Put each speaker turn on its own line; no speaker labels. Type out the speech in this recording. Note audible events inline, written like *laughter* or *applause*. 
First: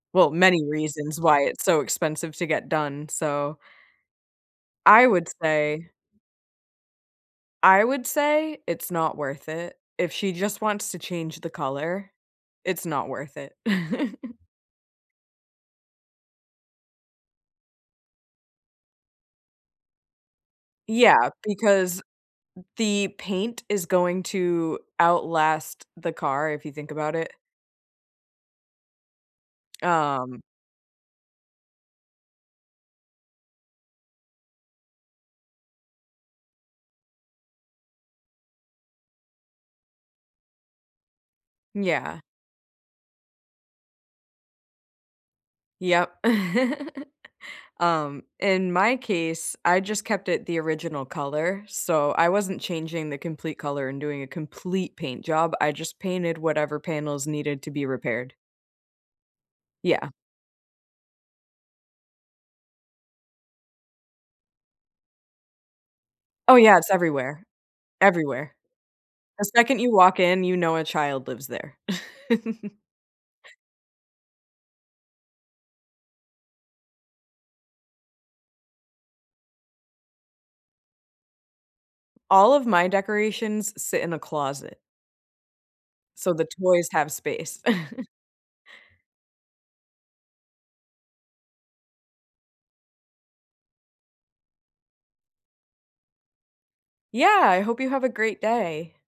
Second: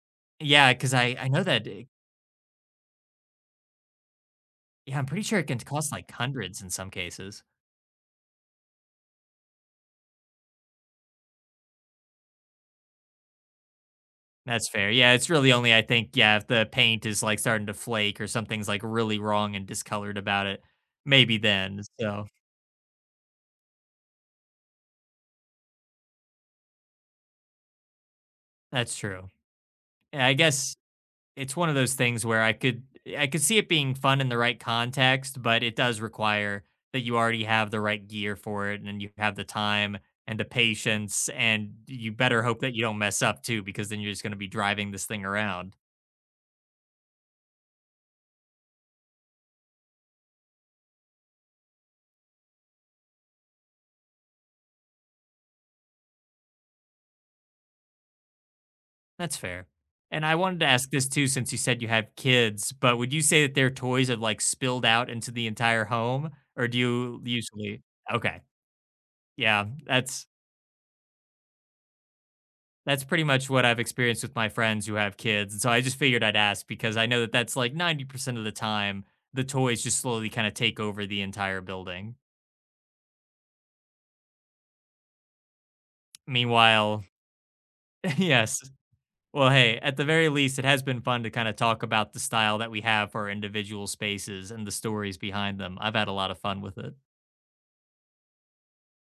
Well many
Yeah, 'cause I
reasons
I
why
know that
it's so
they
expensive to get done, so
Yeah,
I
I'm pretty
would
sure it can
say
cost like hundreds in some cases.
I would say it's not worth it. If she just wants to change the color, it's not worth it. *chuckles*
That's fair. Yeah, it's really only, I think, yeah, if the paint is, like, starting to flake or something's, like, really wrong and discolored about it.
Yeah,
Maybe then,
because
so
the paint is going to outlast the car if you think about it.
That's true, and I
Um
guess it's one of those things where I could I could see it being fun in the right context, but it does require that you already have the right gear for it and you have the time and the patience and you
Yeah.
better hope that you don't mess up too because then you're just gonna be driving this thing around.
Yep. *chuckles* Um, in my case, I just kept it the original color. So I wasn't changing the complete color and doing a complete paint job. I just painted whatever panels needed to be repaired.
That's fair.
Yeah.
And I wanted to ask this too since you said you have kids, but would you say that their toys have, like, spilled out into the entire home?
Oh,
Or do
yeah, it's
you
everywhere.
usually Okay.
Everywhere. The
Yeah,
second you walk
that's
in, you know a child lives there. *chuckles*
That's pretty much what I've experienced with my friends who have kids, so I just figured I'd ask because I know that that's like 90% of the time, the toys just slowly kind of take over the entire building.
All of my decorations sit in the closet. So the toys
Meanwhile
have space. *chuckles*
Yes, well, hey, at the very least, it has been fun to kinda talk about the style that we have for individual spaces and the stories behind them. I've had a lot of fun with it.
Yeah, I hope you have a great day.